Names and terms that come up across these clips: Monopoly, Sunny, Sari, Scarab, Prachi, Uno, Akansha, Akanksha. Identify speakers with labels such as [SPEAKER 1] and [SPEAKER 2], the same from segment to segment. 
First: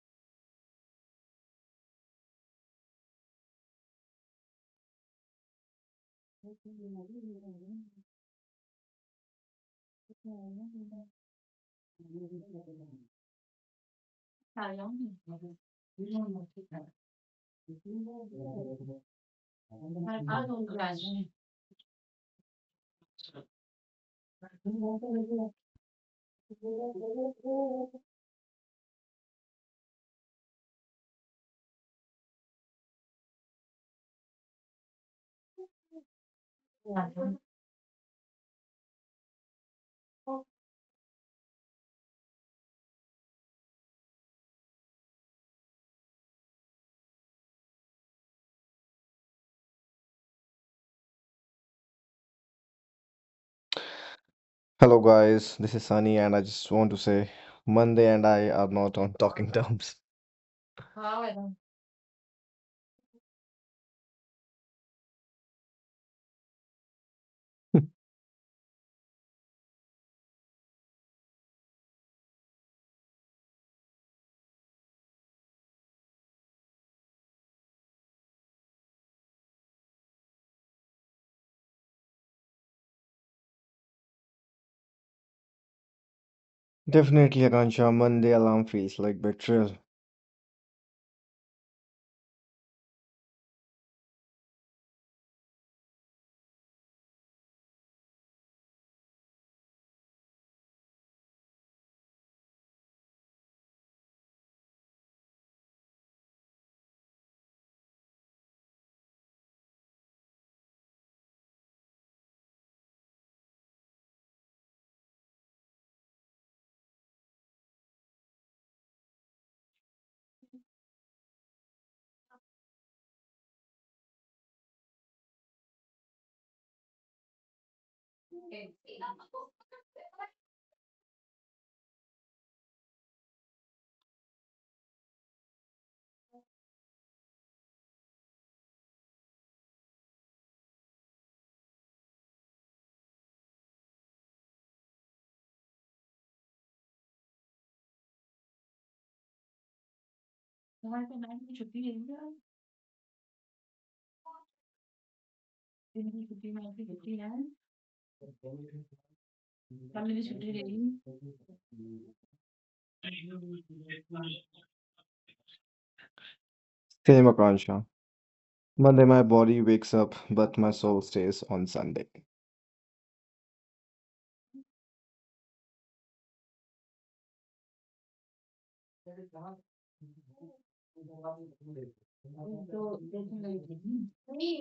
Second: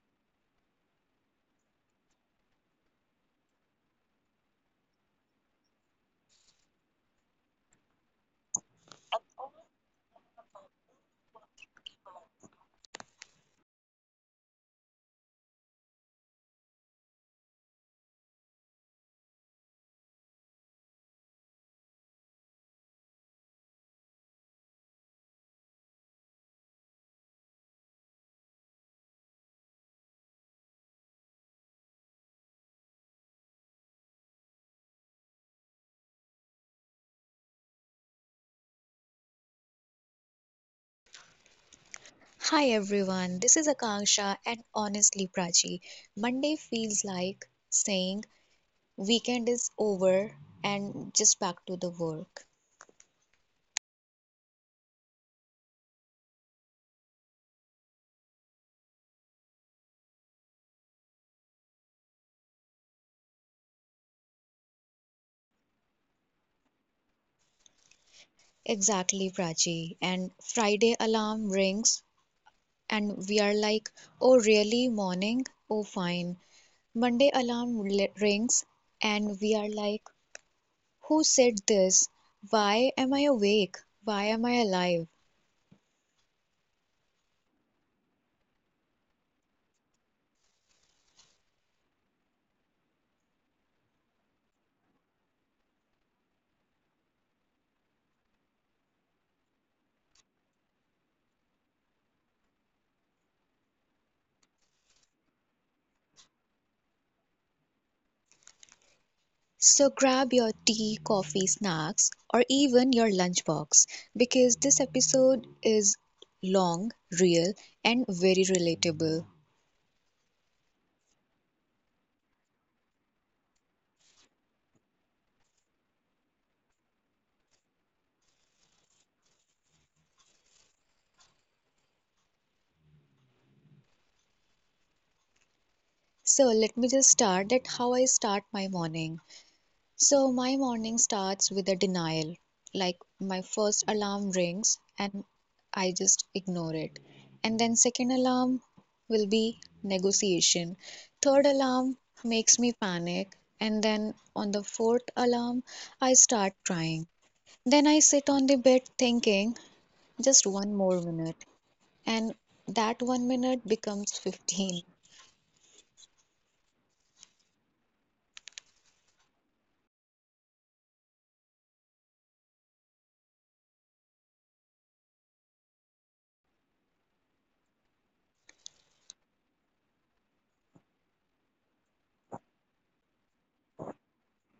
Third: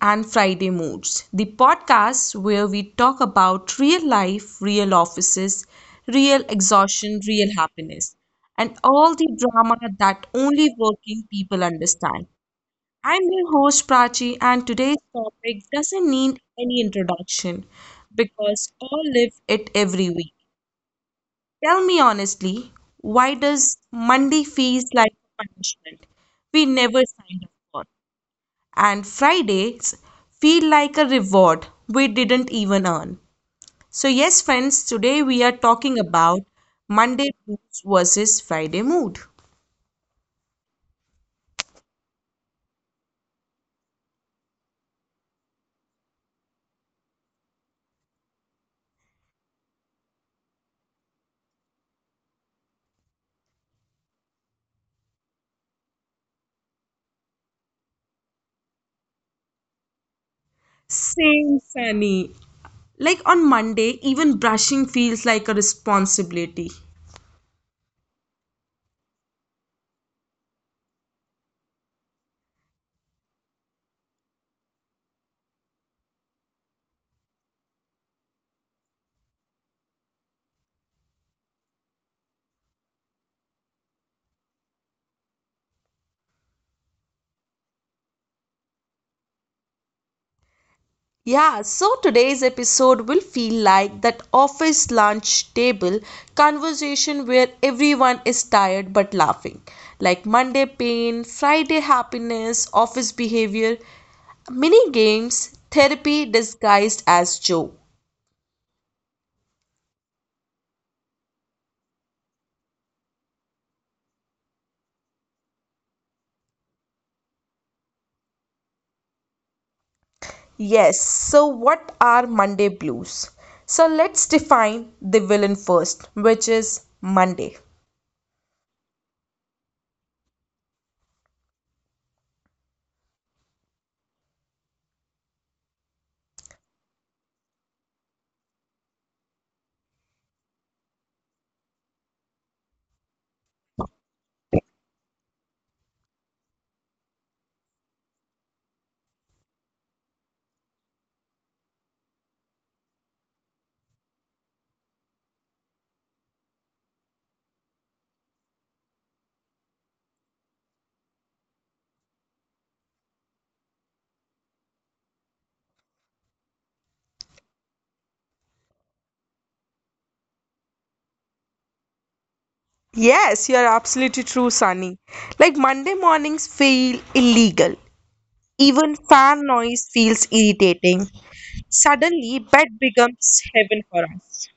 [SPEAKER 1] and Friday Moods, the podcast where we talk about real life, real offices, real exhaustion, real happiness, and all the drama that only working people understand. I'm your host Prachi, and today's topic doesn't need any introduction because all live it every week. Tell me honestly, why does Monday feels like a punishment we never signed up for? And Fridays feel like a reward we didn't even earn. So, yes, friends, today we are talking about Monday blues versus Friday mood.
[SPEAKER 2] Hi everyone, this is Akanksha and honestly Prachi, Monday feels like saying weekend is over and just back to the work.
[SPEAKER 3] Hello guys, this is Sunny and I just want to say Monday and I are not on talking terms.
[SPEAKER 1] Same, Sunny. Like on Monday, even brushing feels like a responsibility.
[SPEAKER 2] Exactly Prachi, and Friday alarm rings and we are like, oh really morning? Oh fine. Monday rings and we are like, who said this? Why am I awake? Why am I alive?
[SPEAKER 3] Definitely Akansha, Monday alarm feels like betrayal.
[SPEAKER 1] Yeah, so today's episode will feel like that office lunch table conversation where everyone is tired but laughing. Like Monday pain, Friday happiness, office behavior, mini games, therapy disguised as joke.
[SPEAKER 2] So grab your tea, coffee, snacks, or even your lunchbox because this episode is long, real, and very relatable.
[SPEAKER 1] Yes, so what are Monday blues? So let's define the villain first, which is Monday.
[SPEAKER 2] So let me just start at how I start my morning. So my morning starts with a denial. Like my first alarm rings and I just ignore it. And then second alarm will be negotiation. Third alarm makes me panic. And then on the fourth alarm, I start crying. Then I sit on the bed thinking just one more minute. And that one minute becomes 15.
[SPEAKER 3] Same Akansha. Monday my body wakes up but my soul stays on Sunday.
[SPEAKER 1] Yes, you're absolutely true, Sunny. Like Monday mornings feel illegal. Even fan noise feels irritating. Suddenly, bed becomes heaven for us.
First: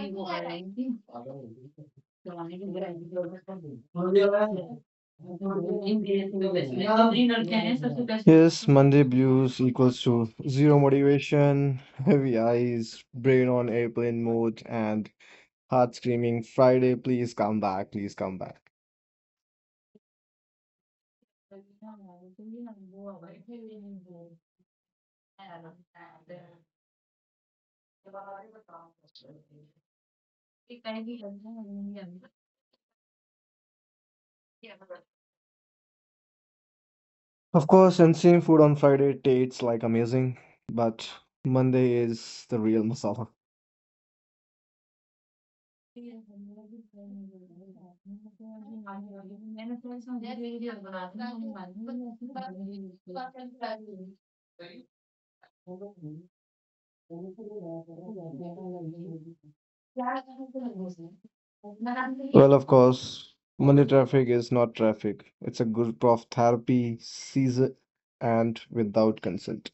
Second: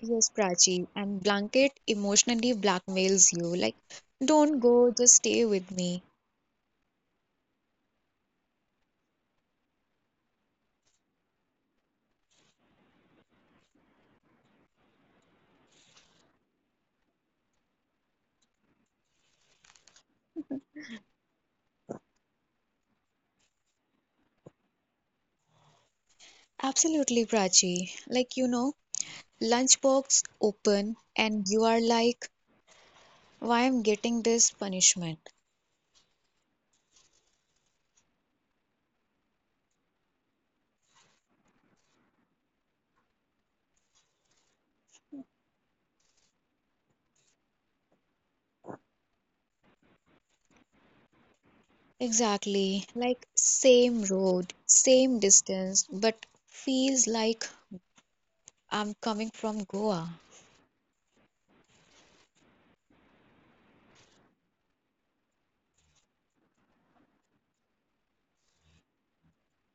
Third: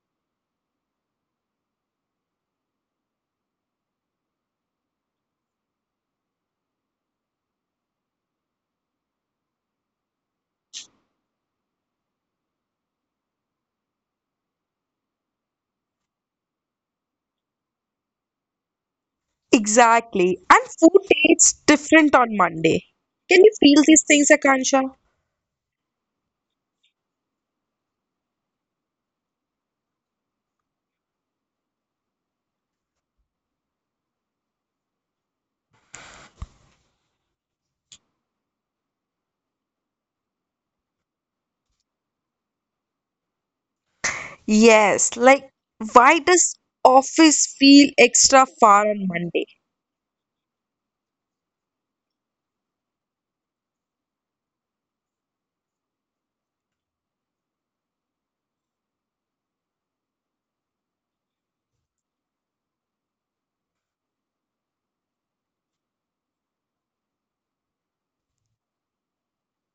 [SPEAKER 2] Yes, Prachi, and Blanket emotionally blackmails you. Like, don't go, just stay with me.
[SPEAKER 3] Yes, Monday blues equals to zero motivation, heavy eyes, brain on airplane mode and heart screaming Friday please come back, please come back.
[SPEAKER 1] Exactly. And food tastes different on Monday. Can you feel these things, Akansha?
[SPEAKER 2] Absolutely, Prachi. Like, you know, lunchbox open, and you are like, why I'm getting this punishment?
[SPEAKER 3] Of course, insane food on Friday tastes like amazing, but Monday is the real masala.
[SPEAKER 1] Yes, like why does office feel extra far on Monday?
[SPEAKER 2] Exactly. Like, same road, same distance, but feels like I'm coming from Goa.
[SPEAKER 3] Well, of course, money traffic is not traffic. It's a group of therapy, season, and without consent.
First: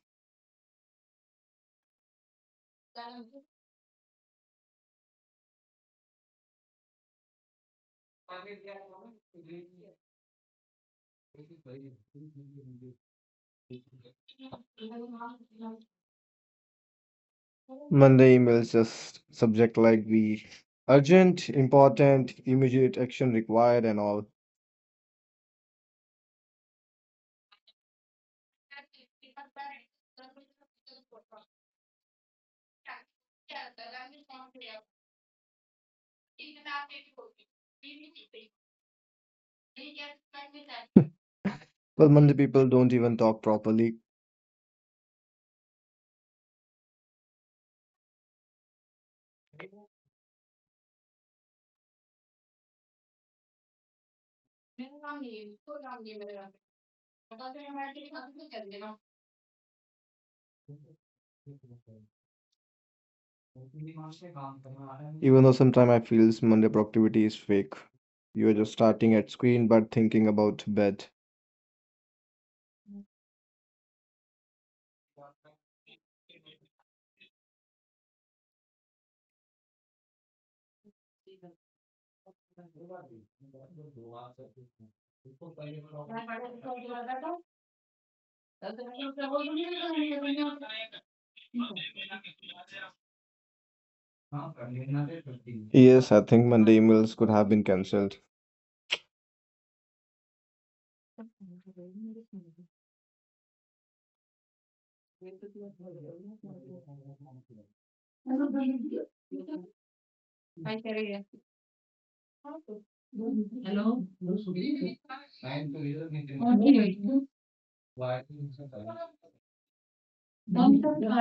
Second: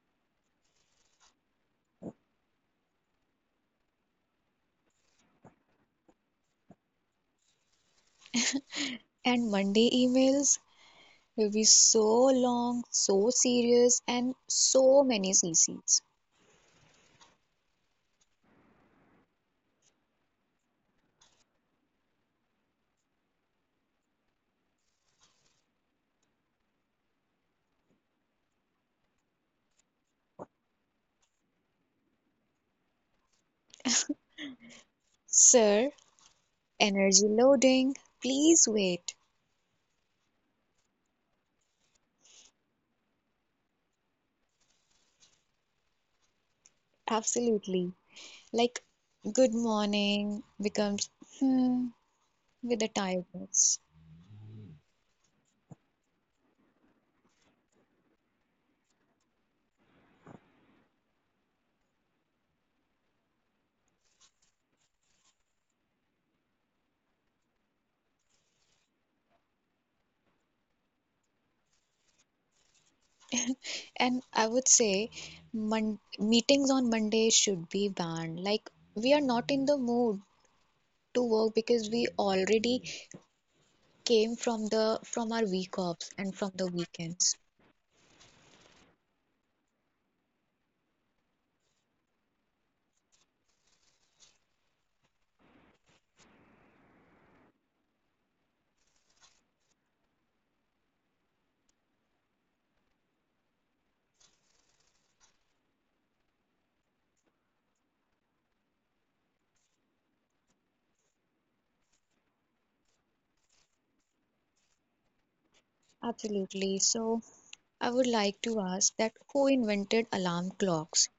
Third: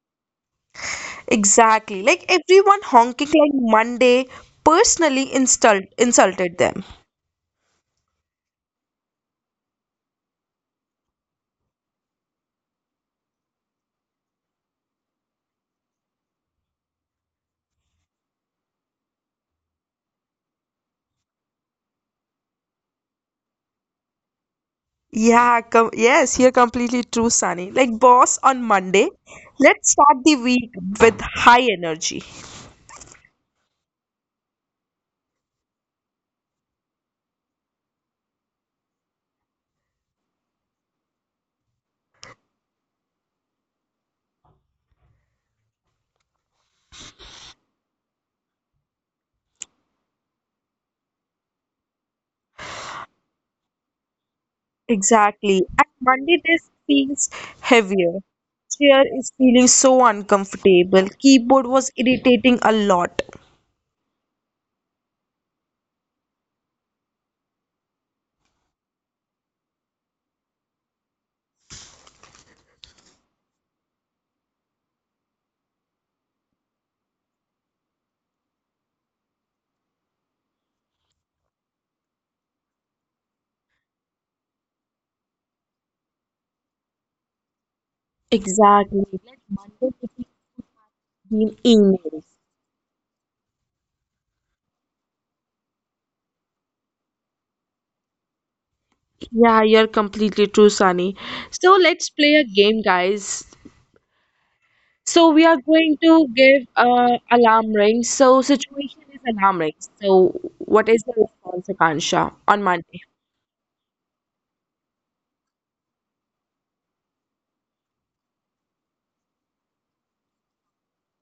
[SPEAKER 1] Exactly. Like everyone honking like Monday personally insult insulted them.
[SPEAKER 2] And Monday emails will be so long, so serious, and so many CCs.
[SPEAKER 3] Monday emails just subject like the urgent, important, immediate action required, and all.
[SPEAKER 1] Yes, you're completely true, Sunny. Like, boss, on Monday, let's start the week with high energy.
[SPEAKER 2] Sir, energy loading, please wait.
[SPEAKER 3] Well, Monday people don't even talk properly.
[SPEAKER 2] Absolutely. Like, good morning becomes hmm with the tiredness.
[SPEAKER 1] Exactly. And Monday this feels heavier. Chair is feeling so uncomfortable. Keyboard was irritating a lot.
[SPEAKER 3] Even though sometimes I feels Monday productivity is fake. You are just starting at screen but thinking about bed.
[SPEAKER 2] And I would say meetings on Monday should be banned. Like, we are not in the mood to work because we already came from our week offs and from the weekends.
[SPEAKER 1] Exactly. Let Monday it been emails.
[SPEAKER 3] Yes, I think Monday emails could have been cancelled.
[SPEAKER 1] Yeah, you're completely true, Sunny. So let's play a game, guys. So we are going to give alarm rings. So situation is alarm rings. So what is the response, Akansha, on Monday?
[SPEAKER 2] Absolutely. So, I would like to ask that who invented alarm clocks?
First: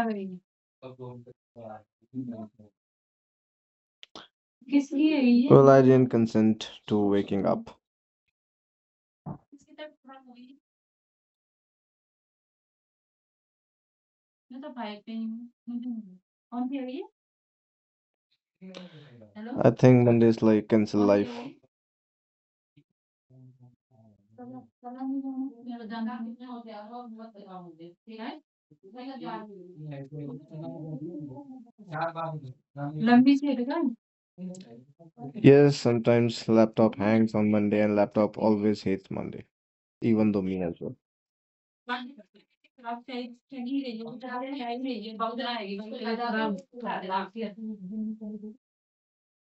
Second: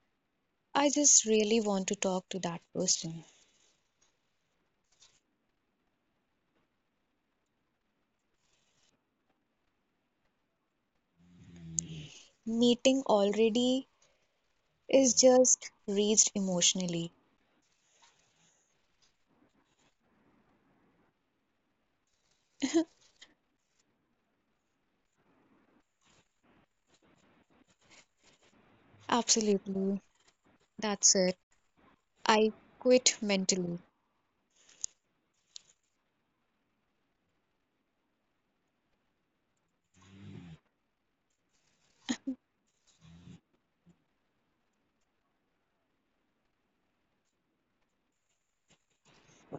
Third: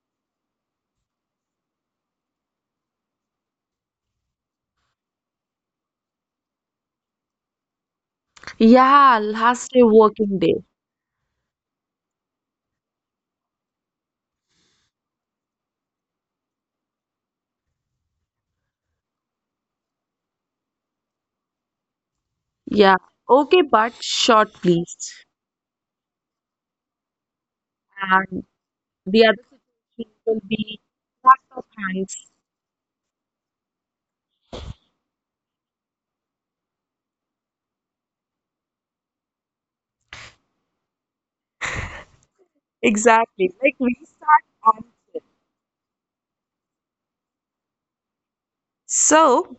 [SPEAKER 2] I just really want to talk to that person.
[SPEAKER 3] Well, I didn't consent to waking up.
[SPEAKER 1] Yeah, last day working day.
[SPEAKER 2] Meeting already is just reached emotionally.
[SPEAKER 3] I think Mondays like cancel life.
[SPEAKER 1] Yeah. Okay, but short, please. And the other
[SPEAKER 2] Absolutely.
[SPEAKER 1] situation will be
[SPEAKER 2] That's it.
[SPEAKER 1] lots of hands.
[SPEAKER 2] I quit mentally.
[SPEAKER 3] Yes, sometimes laptop hangs on Monday and laptop always hates Monday, even though me as well.
[SPEAKER 1] Exactly. Like we start on it. So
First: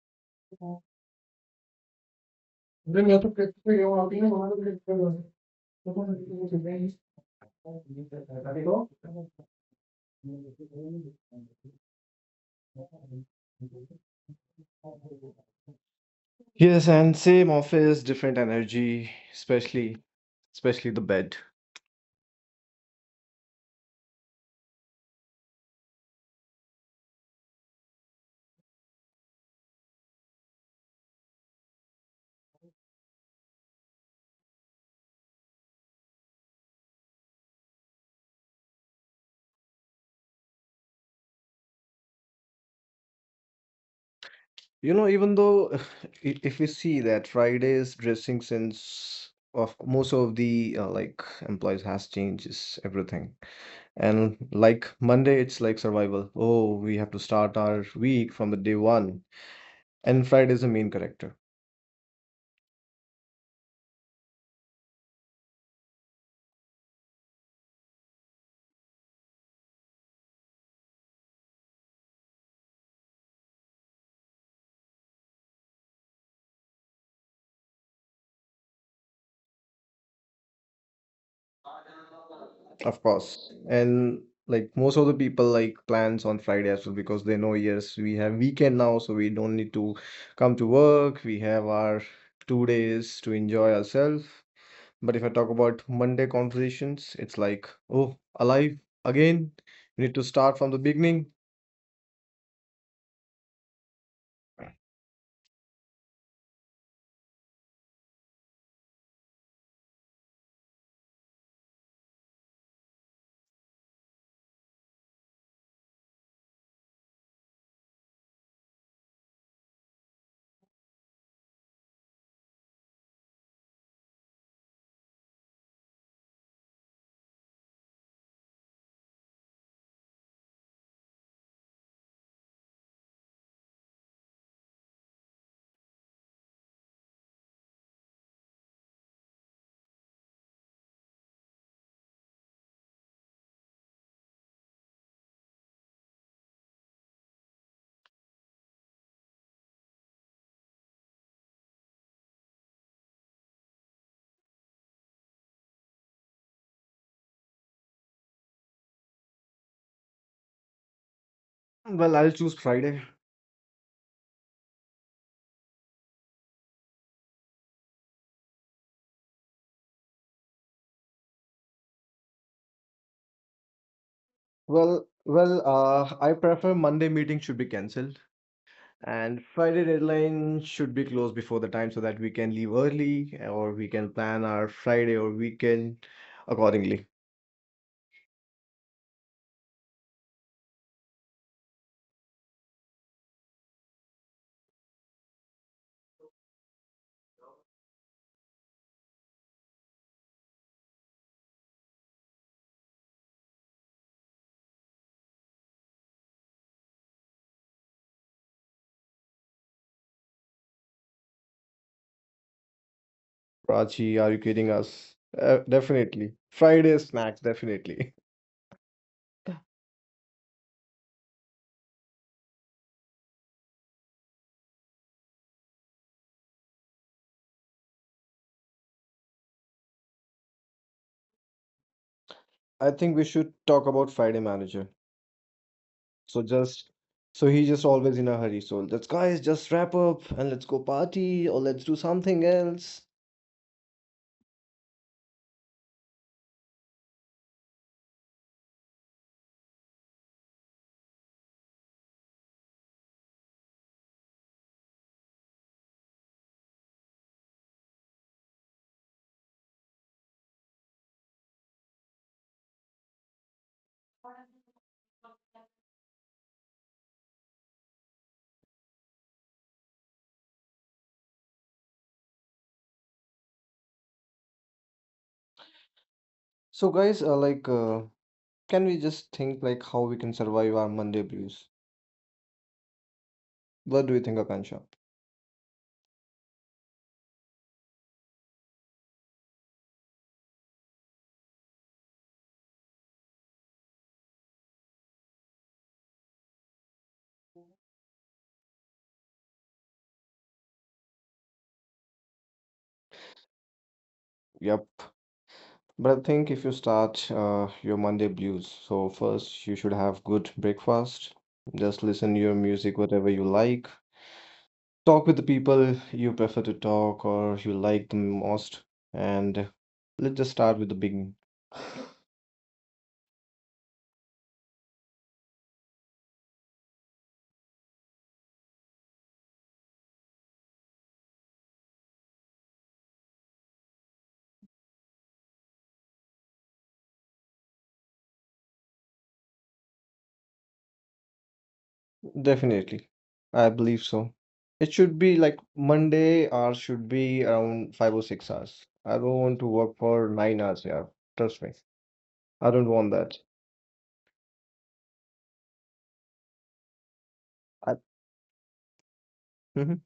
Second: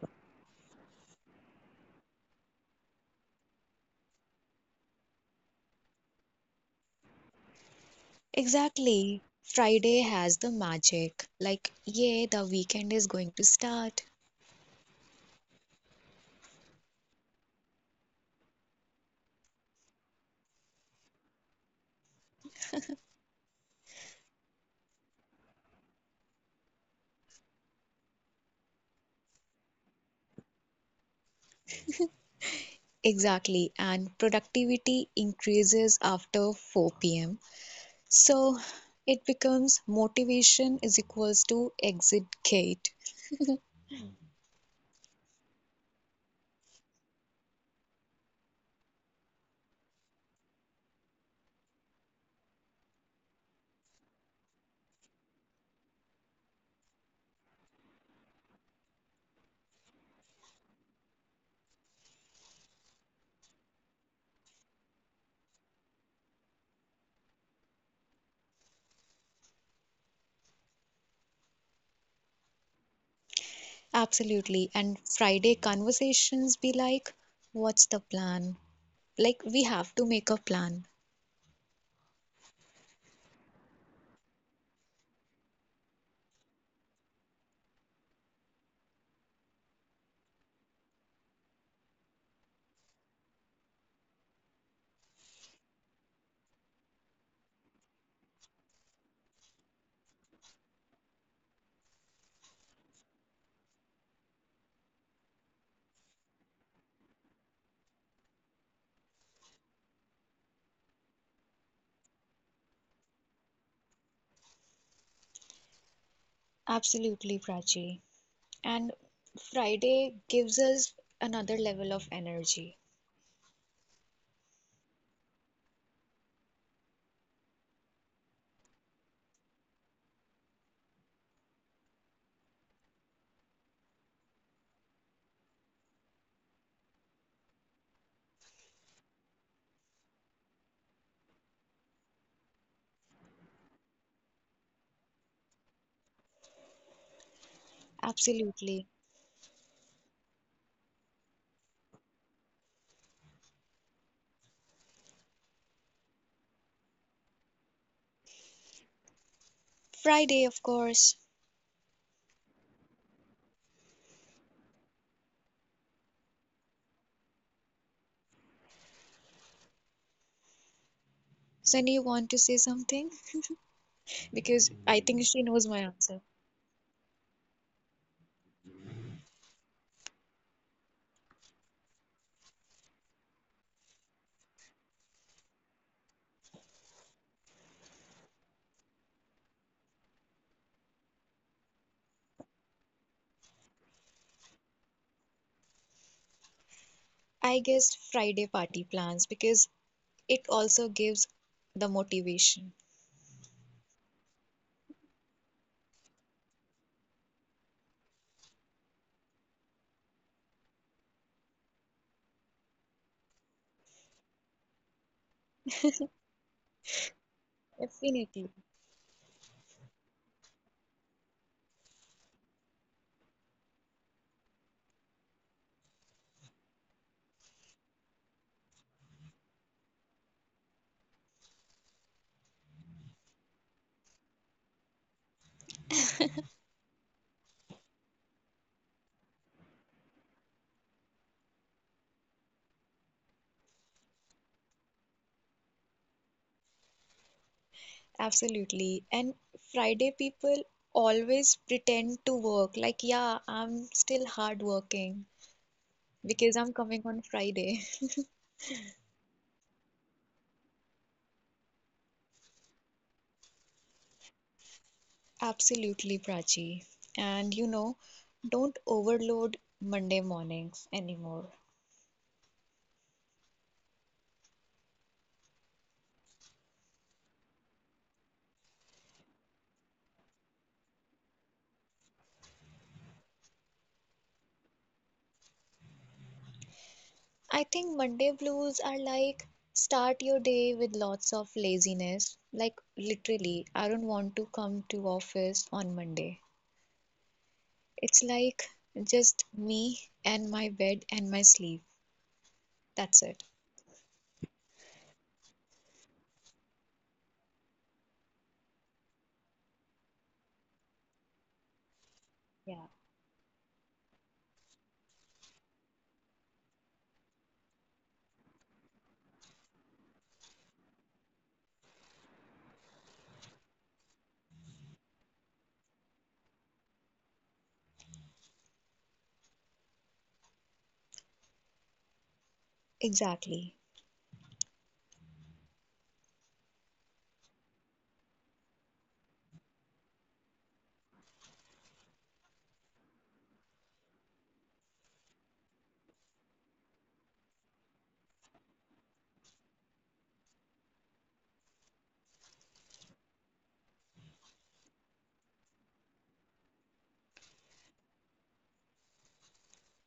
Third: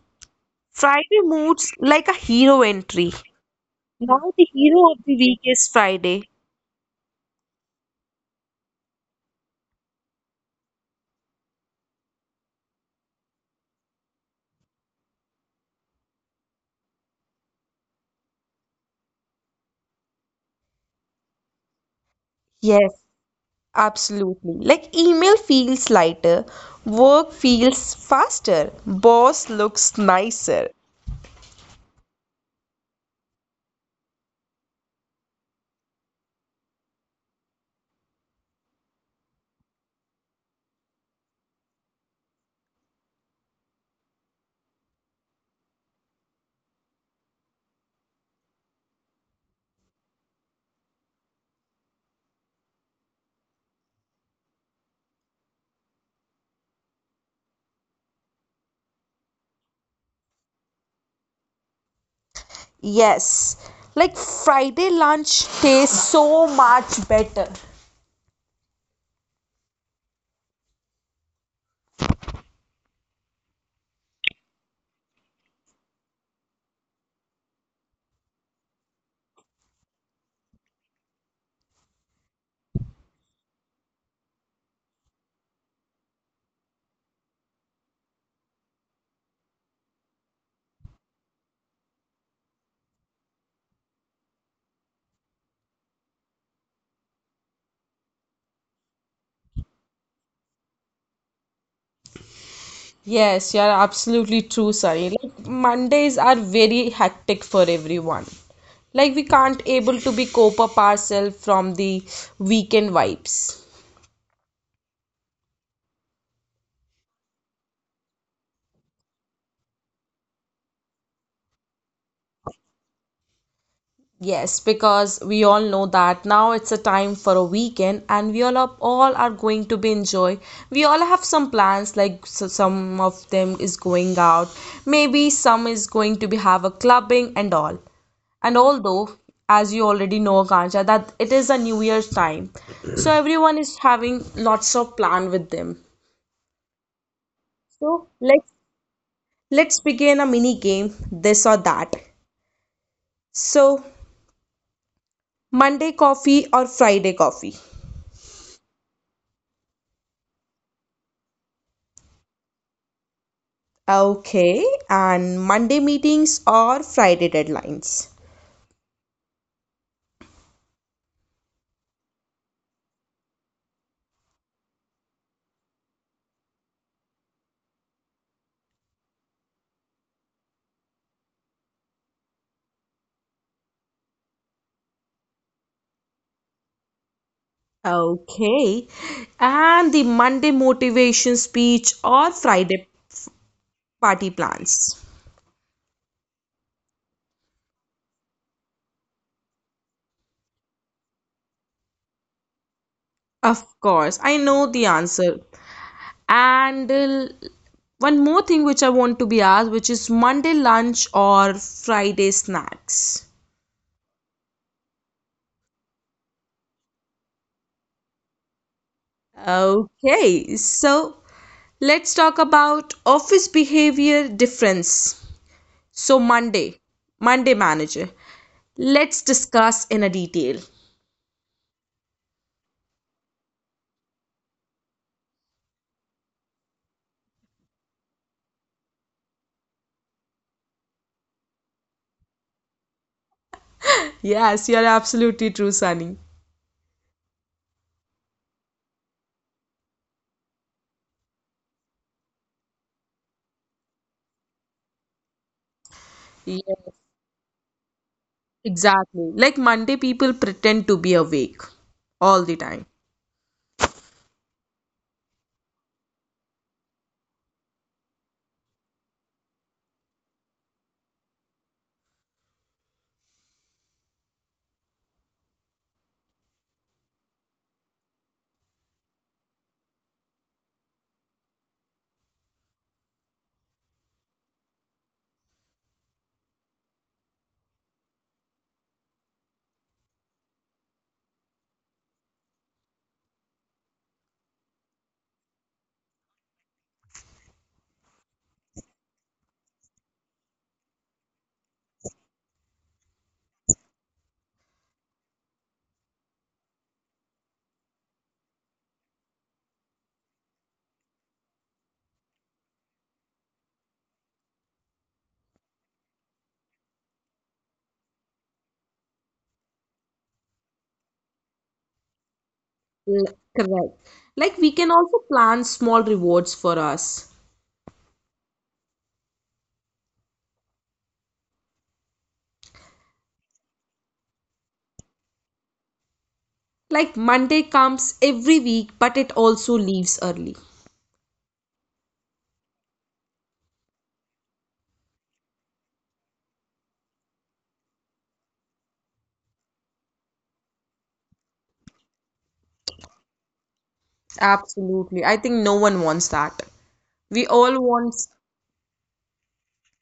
[SPEAKER 1] Friday moves like a hero entry. Now the hero of the week is Friday.
[SPEAKER 2] Exactly. Friday has the magic. Like, yeah, the weekend is going to start.
[SPEAKER 3] Yes, and same office, different energy, especially the bed.
[SPEAKER 1] Yes. Absolutely. Like email feels lighter, work feels faster, boss looks nicer.
[SPEAKER 2] Exactly. And productivity increases after 4 p.m. So it becomes motivation is equals to exit gate.
[SPEAKER 3] You know, even though if we see that Friday's dressing sense of most of the like employees has changes everything. And like Monday, it's like survival. Oh, we have to start our week from the day one. And Friday is the main character.
[SPEAKER 1] Yes. Like Friday lunch tastes so much better.
[SPEAKER 2] Absolutely. And Friday conversations be like, what's the plan? Like, we have to make a plan.
[SPEAKER 3] Of course. And like most of the people like plans on Friday as well because they know, yes, we have weekend now, so we don't need to come to work. We have our 2 days to enjoy ourselves. But if I talk about Monday conversations, it's like, oh, alive again. We need to start from the beginning.
[SPEAKER 1] Yes, you're absolutely true, Sari. Like Mondays are very hectic for everyone. Like we can't able to be cope up ourselves from the weekend vibes.
[SPEAKER 2] Absolutely, Prachi. And Friday gives us another level of energy.
[SPEAKER 1] Yes, because we all know that now it's a time for a weekend and we all are going to be enjoy. We all have some plans like so some of them is going out. Maybe some is going to be have a clubbing and all. And although as you already know Kancha that it is a new year's time. So everyone is having lots of plan with them. So let's
[SPEAKER 2] Absolutely.
[SPEAKER 1] let's begin a mini game this or that. So Monday coffee or Friday coffee?
[SPEAKER 2] Friday, of course.
[SPEAKER 3] Well, I'll choose Friday.
[SPEAKER 1] Okay, and Monday meetings or Friday deadlines.
[SPEAKER 2] Sunny, you want to say something? Because I
[SPEAKER 3] Well,
[SPEAKER 2] think she
[SPEAKER 3] well,
[SPEAKER 2] knows my
[SPEAKER 3] uh,
[SPEAKER 2] answer.
[SPEAKER 3] I prefer Monday meeting should be cancelled. And Friday deadline should be closed before the time so that we can leave early or we can plan our Friday or weekend accordingly.
[SPEAKER 1] Okay, and the Monday motivation speech or Friday party plans.
[SPEAKER 2] I guess Friday party plans because it also gives the motivation.
[SPEAKER 1] Of course, I know the answer. And one more thing which I want to be asked, which is Monday lunch or Friday snacks.
[SPEAKER 3] Prachi, are you kidding us? Definitely. Friday snacks, definitely.
[SPEAKER 2] Definitely.
[SPEAKER 1] Okay, so let's talk about office behavior difference. So Monday manager. Let's discuss in a detail.
[SPEAKER 3] I think we should talk about Friday manager. So just so he's just always in a hurry. So let's guys just wrap up and let's go party or let's do something else.
[SPEAKER 1] Yes, you're absolutely true, Sunny.
[SPEAKER 2] Absolutely. And Friday people always pretend to work like, yeah, I'm still hard working because
[SPEAKER 1] Yeah,
[SPEAKER 2] I'm coming on Friday.
[SPEAKER 1] exactly. Like Monday, people pretend to be awake all the time.
[SPEAKER 2] Absolutely, Prachi. And you know, don't overload Monday mornings anymore.
[SPEAKER 3] So guys, like, can we just think like how we can survive our Monday blues? What do you think, Akansha?
[SPEAKER 2] I think Monday blues are like start your day with lots of laziness. Like literally, I don't want to come to office on Monday. It's like just me and my bed and my sleep. That's it.
[SPEAKER 3] Yep. But I think if you start your Monday blues, so first you should have good breakfast. Just listen to your
[SPEAKER 2] Yeah,
[SPEAKER 3] music, whatever you like. Talk with the people you prefer to talk or you like the most. And let's just start with the beginning.
[SPEAKER 1] Correct. Like we can also plan small rewards for us.
[SPEAKER 2] exactly.
[SPEAKER 1] Like Monday comes every week, but it also leaves early.
[SPEAKER 3] Definitely. I believe so. It should be like Monday hours should be around 5 or 6 hours. I don't want to work for 9 hours, yeah. Trust me. I don't want that.
[SPEAKER 1] Absolutely. I think no one wants that. We all
[SPEAKER 3] I,
[SPEAKER 1] want,
[SPEAKER 3] Mhm.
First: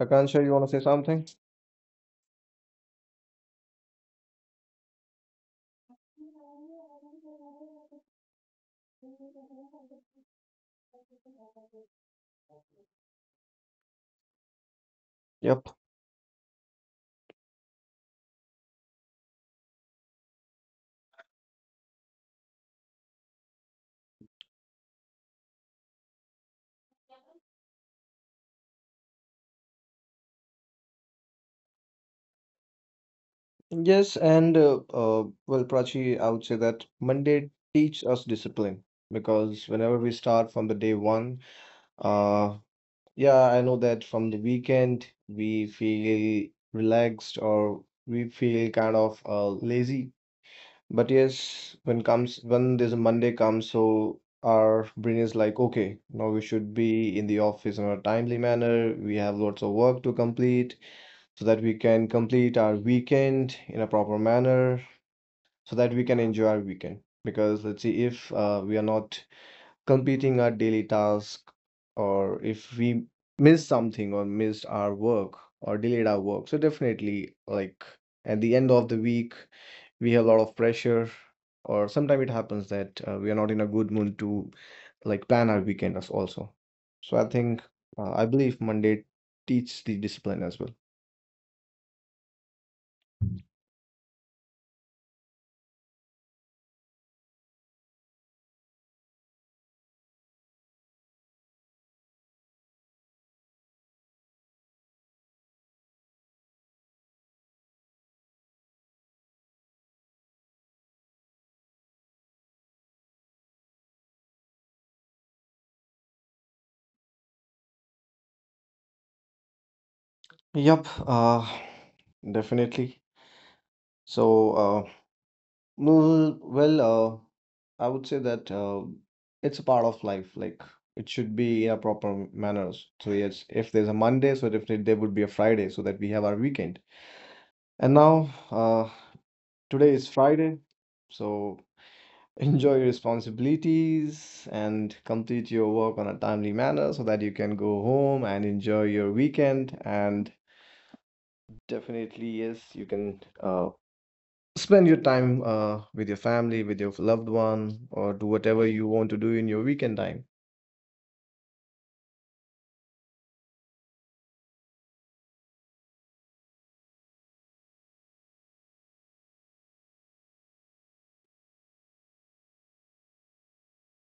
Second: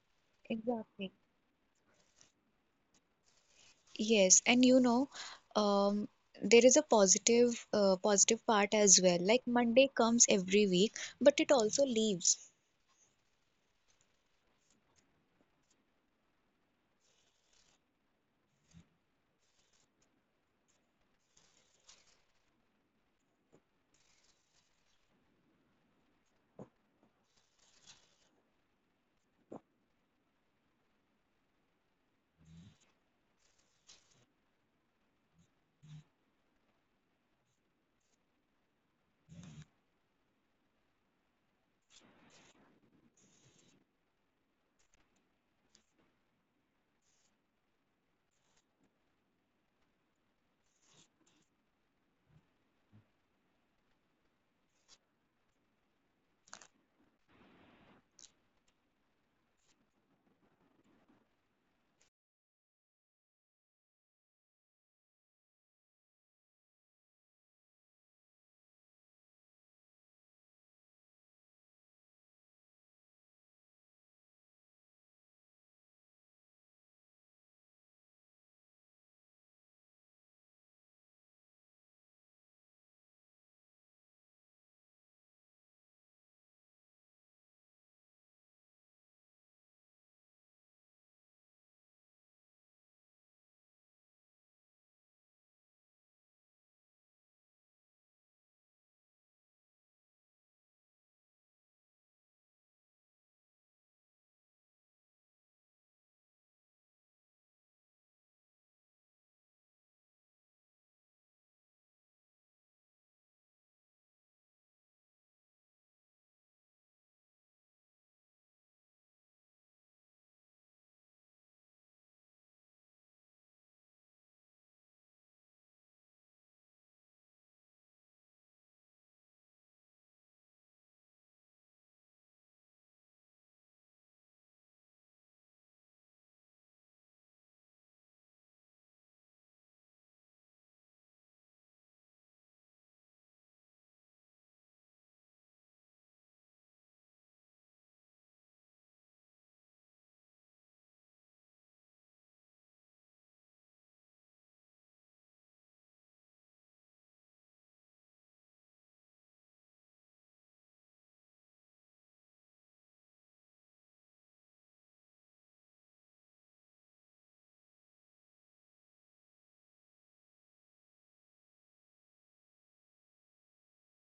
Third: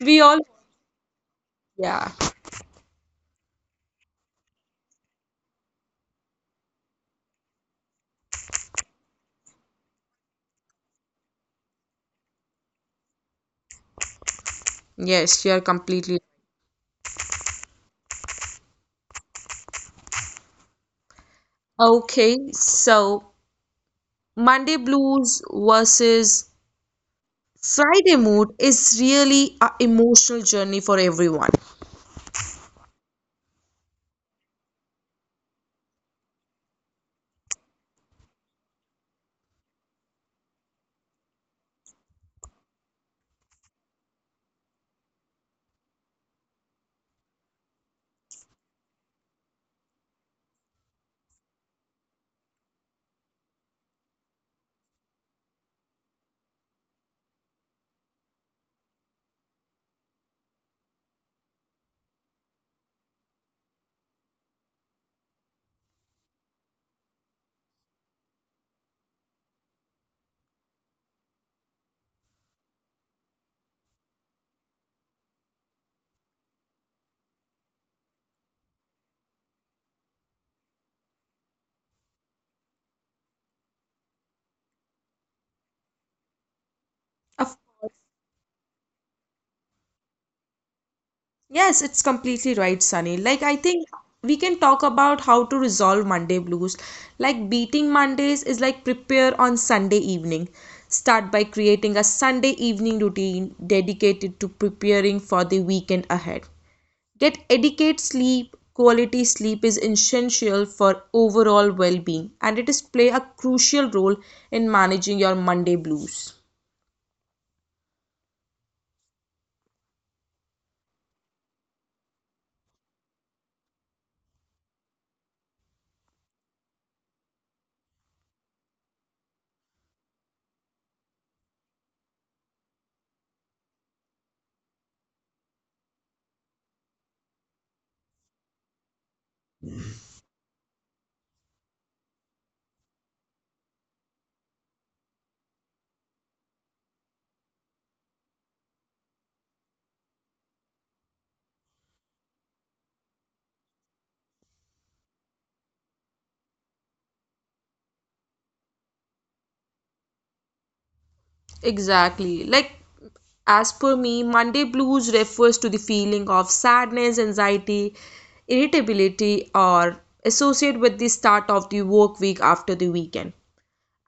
[SPEAKER 1] we all,
[SPEAKER 3] you want to say
[SPEAKER 2] Exactly.
[SPEAKER 3] something?
[SPEAKER 1] yeah.
[SPEAKER 2] Yes, and you know, um, there is a positive part as well. Like Monday comes every week, but it also leaves.
[SPEAKER 1] Yes,
[SPEAKER 3] Yep.
[SPEAKER 1] you're completely. Okay, so Monday blues versus Friday mood is really a emotional journey for everyone.
[SPEAKER 3] Yes, and well, Prachi, I would say that Monday teach us discipline because whenever we start from the day one, uh, yeah, I know that from the weekend we feel relaxed or we feel kind of lazy but yes, when comes when there's a Monday comes, so our brain is like, okay, now we should be in the office in a timely manner. We have lots of work to complete so that we can complete our weekend in a proper manner so that we can enjoy our weekend. Because let's see, if we are not completing our daily task, or if we miss something or missed our work or delayed our work. So definitely, like at the end of the week, we have a lot of pressure, or sometimes it happens that we are not in a good mood to like plan our weekend as also. So I
[SPEAKER 1] Of
[SPEAKER 3] think
[SPEAKER 1] course.
[SPEAKER 3] I believe Monday teaches the discipline as well.
[SPEAKER 1] Yes, it's completely right, Sunny. Like, I think we can talk about how to resolve Monday blues. Like, beating Mondays is like prepare on Sunday evening. Start by creating a Sunday evening routine dedicated to preparing for the weekend ahead. Get adequate sleep. Quality sleep is essential for overall well being and it is play a crucial role in managing your Monday blues.
[SPEAKER 3] Yep, uh, Definitely. So No, well, I would say that it's a part of life. Like it should be in a proper manners. So yes, if there's a Monday, so definitely there would be a Friday, so that we have our weekend. And now, today is Friday, so enjoy your responsibilities and complete your work on a timely manner, so that you can go home and enjoy your weekend. And definitely, yes, you can spend your time with your family, with your loved one, or do whatever you want to do in your weekend time.
[SPEAKER 1] Exactly. Like, as per me, Monday blues refers to the feeling of sadness, anxiety, irritability, or associated with the start of the work week after the weekend.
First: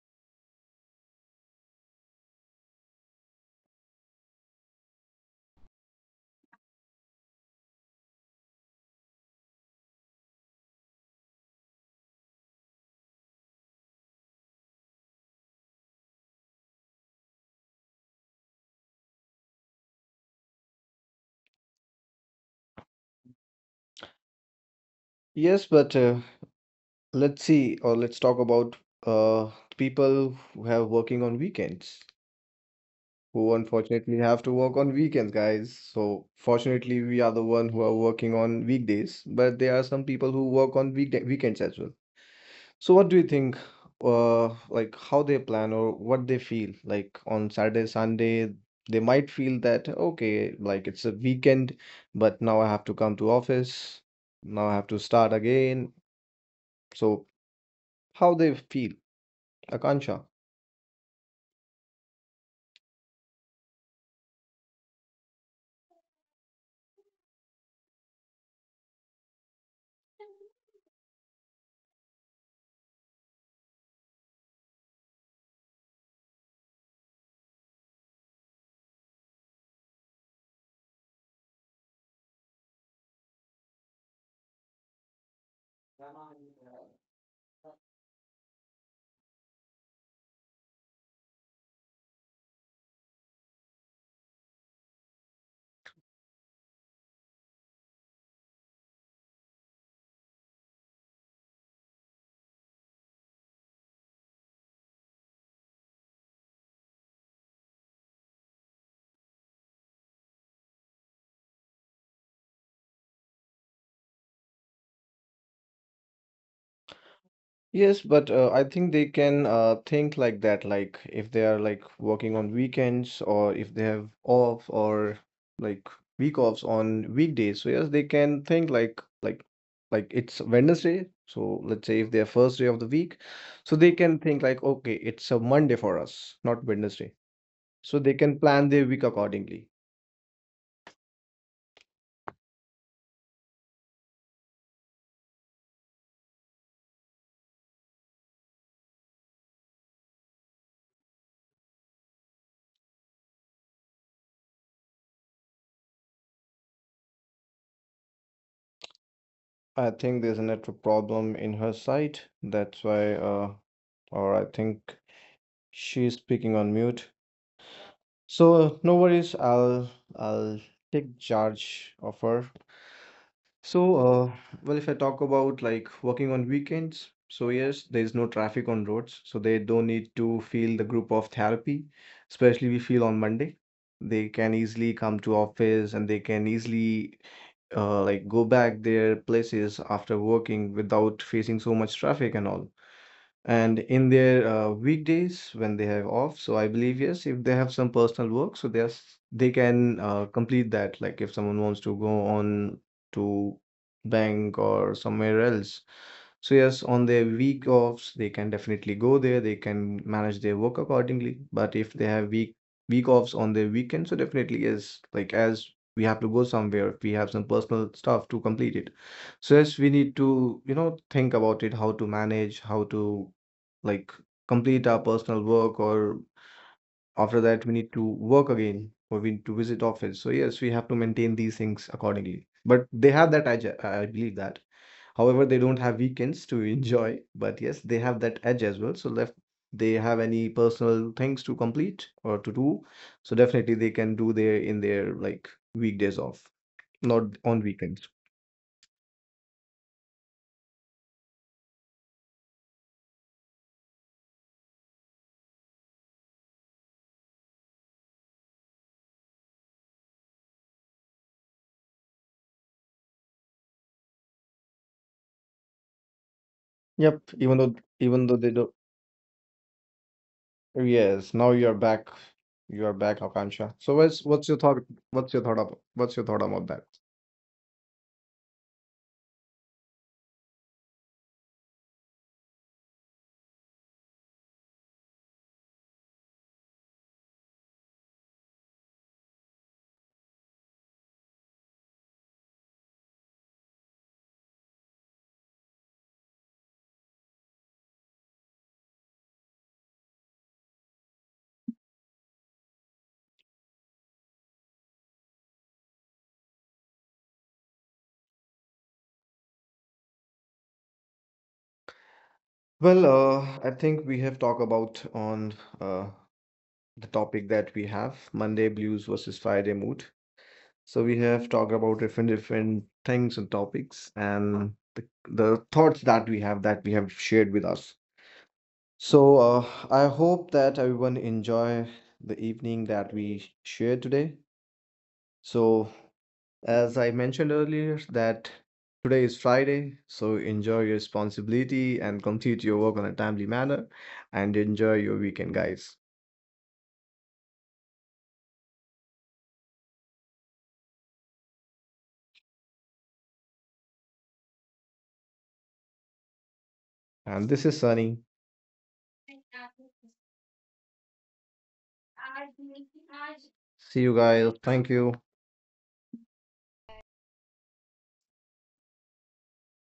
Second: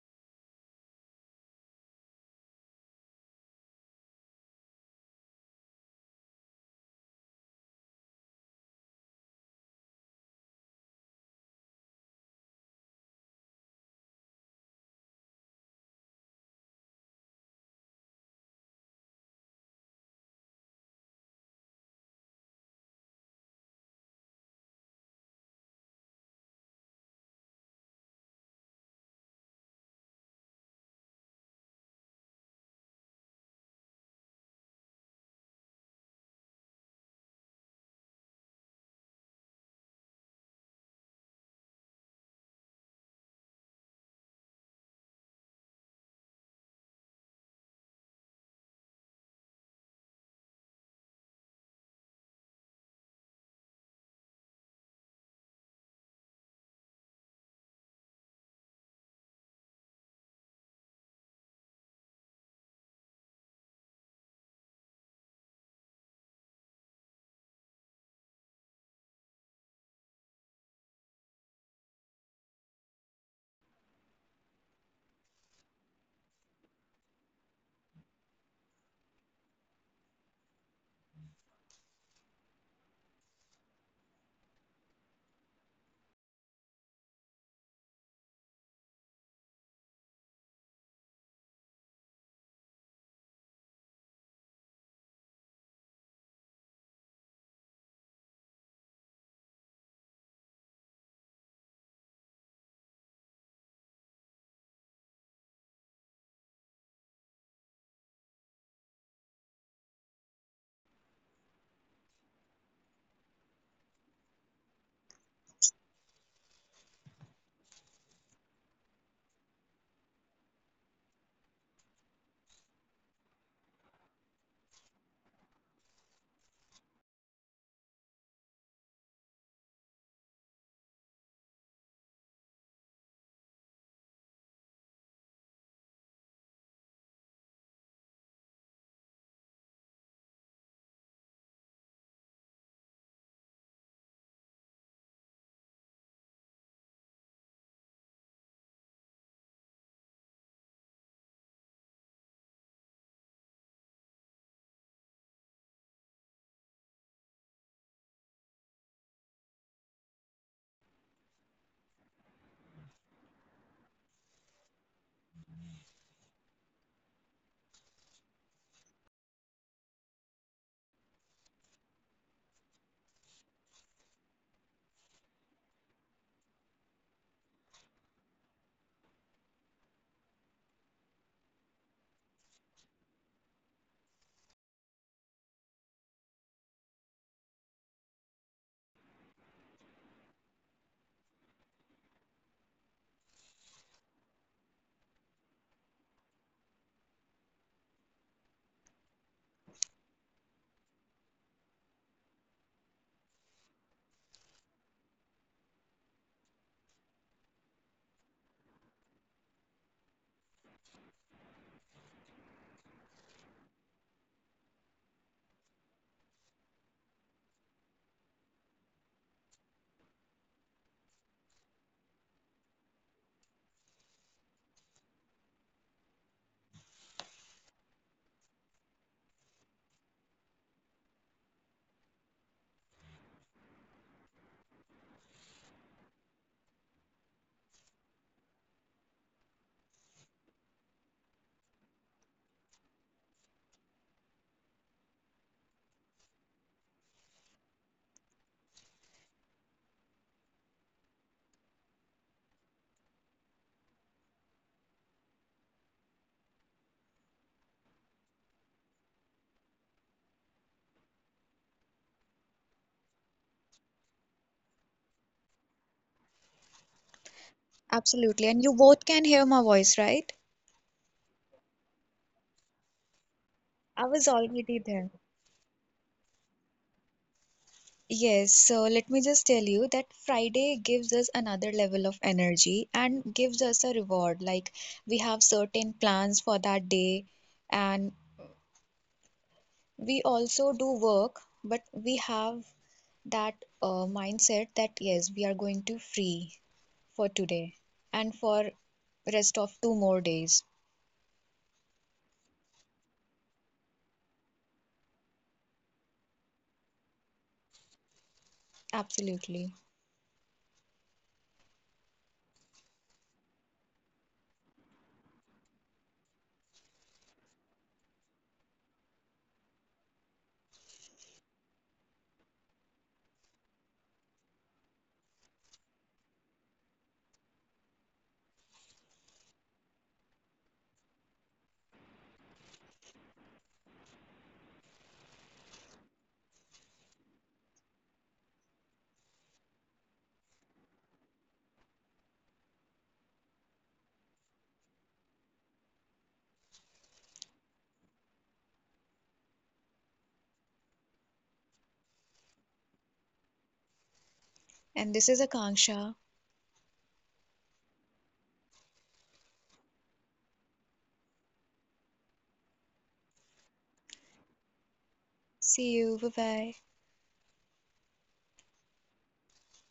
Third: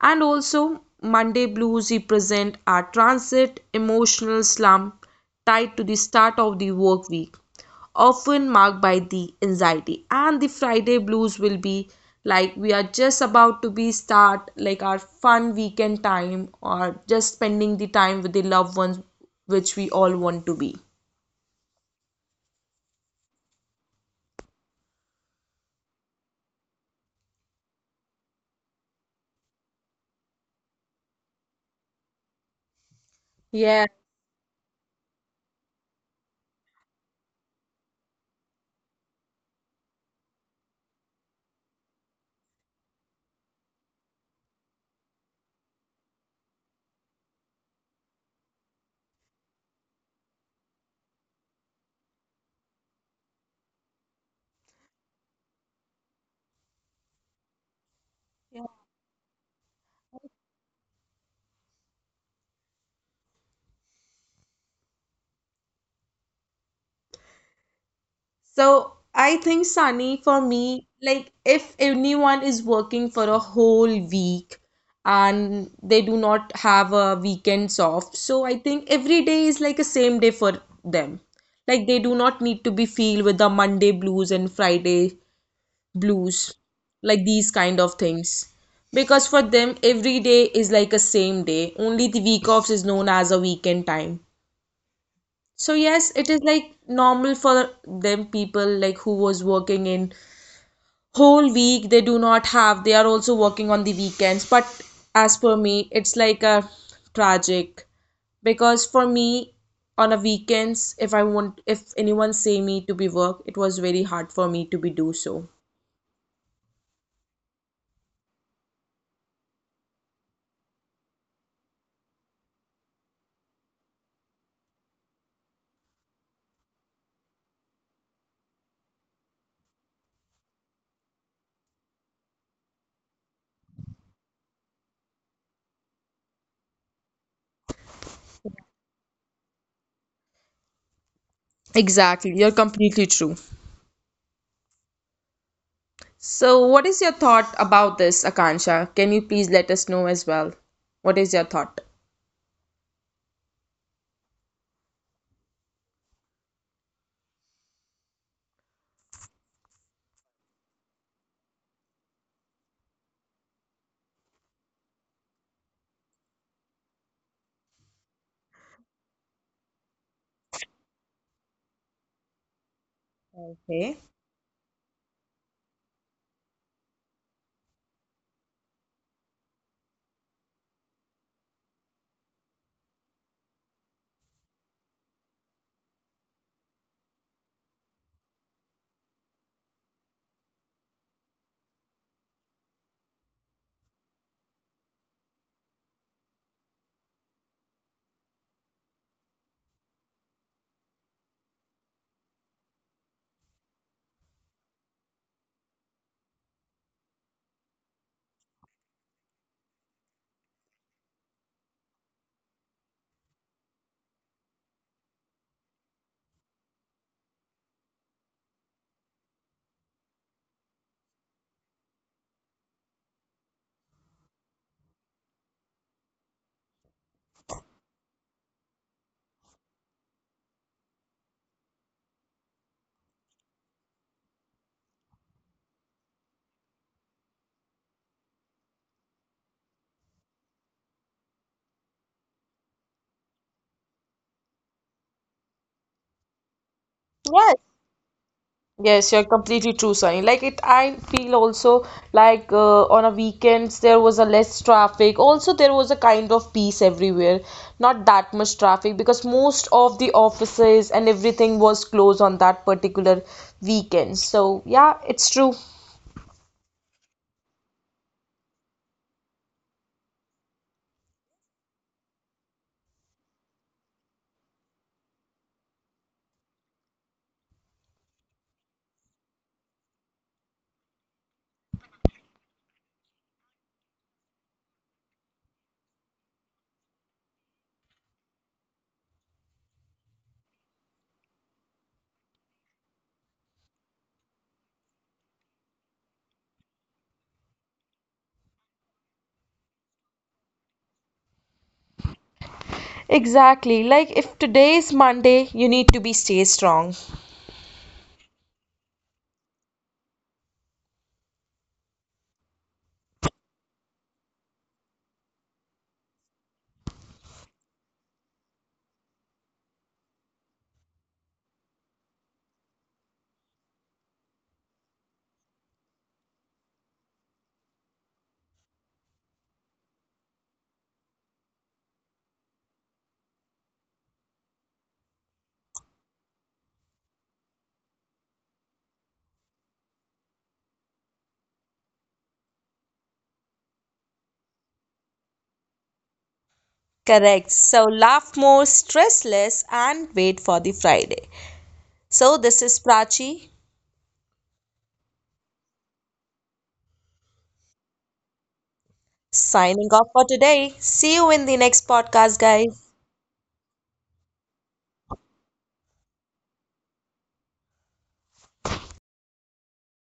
[SPEAKER 1] And also, Monday blues represent our transit emotional slump tied to the start of the work week, often marked by the anxiety. And the Friday blues will be like we are just about to be start like our fun weekend time or just spending the time with the loved ones which we all want to be.
[SPEAKER 3] Yes, but let's see, or let's talk about uh, people who have working on weekends, who
[SPEAKER 1] Yeah.
[SPEAKER 3] unfortunately have to work on weekends, guys. So fortunately, we are the one who are working on weekdays, but there are some people who work on weekday weekends as well. So what do you think, like how they plan or what they feel? Like on Saturday, Sunday, they might feel that, okay, like it's a weekend, but now I have to come to office. Now I have to start again. So how they feel, Akansha?
[SPEAKER 1] So I think, Sunny, for me, like if anyone is working for a whole week and they do not have a weekends off, so I think every day is like a same day for them. Like they do not need to be feel with the Monday blues and Friday blues, like these kind of things. Because for them, every day is like a same day. Only the week offs is known as a weekend time. So yes, it is like normal for them people like who was working in whole week they do not have they are also working on the weekends but as per me it's like a tragic because for me on a weekends if I want if anyone say me to be work it was very hard for me to be do so.
[SPEAKER 3] Yes, but I think they can think like that, like if they are like working on weekends or if they have off or like week offs on weekdays. So yes, they can think like it's Wednesday. So let's say if their first day of the week, so they can think like okay, it's a Monday for us, not Wednesday. So they can plan their week accordingly.
[SPEAKER 1] Exactly, you're completely true. So what is your thought about this Akansha? Can you please let us know as well? What is your thought?
[SPEAKER 3] I think there's a network problem in her site. That's why or I think she's speaking on mute. So no worries, I'll take charge of her.
[SPEAKER 1] Okay.
[SPEAKER 3] So well, if I talk about like working on weekends, so yes, there is no traffic on roads, so they don't need to feel the group of therapy, especially we feel on Monday. They can easily come to office and they can easily like go back their places after working without facing so much traffic and all. And in their weekdays when they have off, so I believe yes, if they have some personal work, they can complete that. Like if someone wants to go on to bank or somewhere else, so yes, on their week offs, they can definitely go there. They can manage their work accordingly. But if they have week offs on their weekend, so definitely yes, like as we have to go somewhere, we have some personal stuff to complete it. So yes, we need to, you know, think about it, how to manage, how to like complete our personal work or after that we need to work again or we need to visit office so yes we have to maintain these things accordingly but they have that edge I believe that however they don't have weekends to enjoy but yes they have that edge as well so if they have any personal things to complete or to do so definitely they can do their in their like weekdays off not
[SPEAKER 1] Yes,
[SPEAKER 3] on weekends
[SPEAKER 1] Yes, you're completely true, Sunny. Like it, I feel also like on a weekends there was a less traffic. Also, there was a kind of peace everywhere. Not that much traffic because most of the offices and everything was closed on that particular weekend. So yeah, it's true.
[SPEAKER 3] yep even though even though they
[SPEAKER 2] Absolutely. And
[SPEAKER 3] do
[SPEAKER 2] you both can hear my voice, right?
[SPEAKER 3] Yes, now you're back. You're back, Akansha. So
[SPEAKER 2] I
[SPEAKER 3] what's
[SPEAKER 2] was
[SPEAKER 3] what's your thought?
[SPEAKER 2] already there.
[SPEAKER 3] What's your thought about that?
[SPEAKER 2] Yes, so let me just tell you that Friday gives us another level of energy and gives us a reward. Like we have certain plans for that day, and we also do work, but we have that mindset that yes, we are going to free for today and for rest of two more days.
[SPEAKER 1] Exactly. Like if today is Monday, you need to be stay strong.
[SPEAKER 2] Absolutely.
[SPEAKER 3] Well, I think we have talked about on uh, the topic that we have, Monday blues versus Friday mood. So we have talked about different different things and topics and the thoughts that we have shared with us. So I hope that everyone enjoy the evening that we shared today. So as I mentioned earlier, that today is Friday, so enjoy your responsibility and complete your work on a timely manner and enjoy your weekend, guys.
[SPEAKER 1] Correct. So laugh more, stress less, and wait for the Friday. So this is Prachi
[SPEAKER 2] And this is Akanksha.
[SPEAKER 3] And this is Sunny.
[SPEAKER 1] signing off for today. See you in the next podcast, guys.
[SPEAKER 3] See you guys. Thank you.
[SPEAKER 2] See you. Bye bye.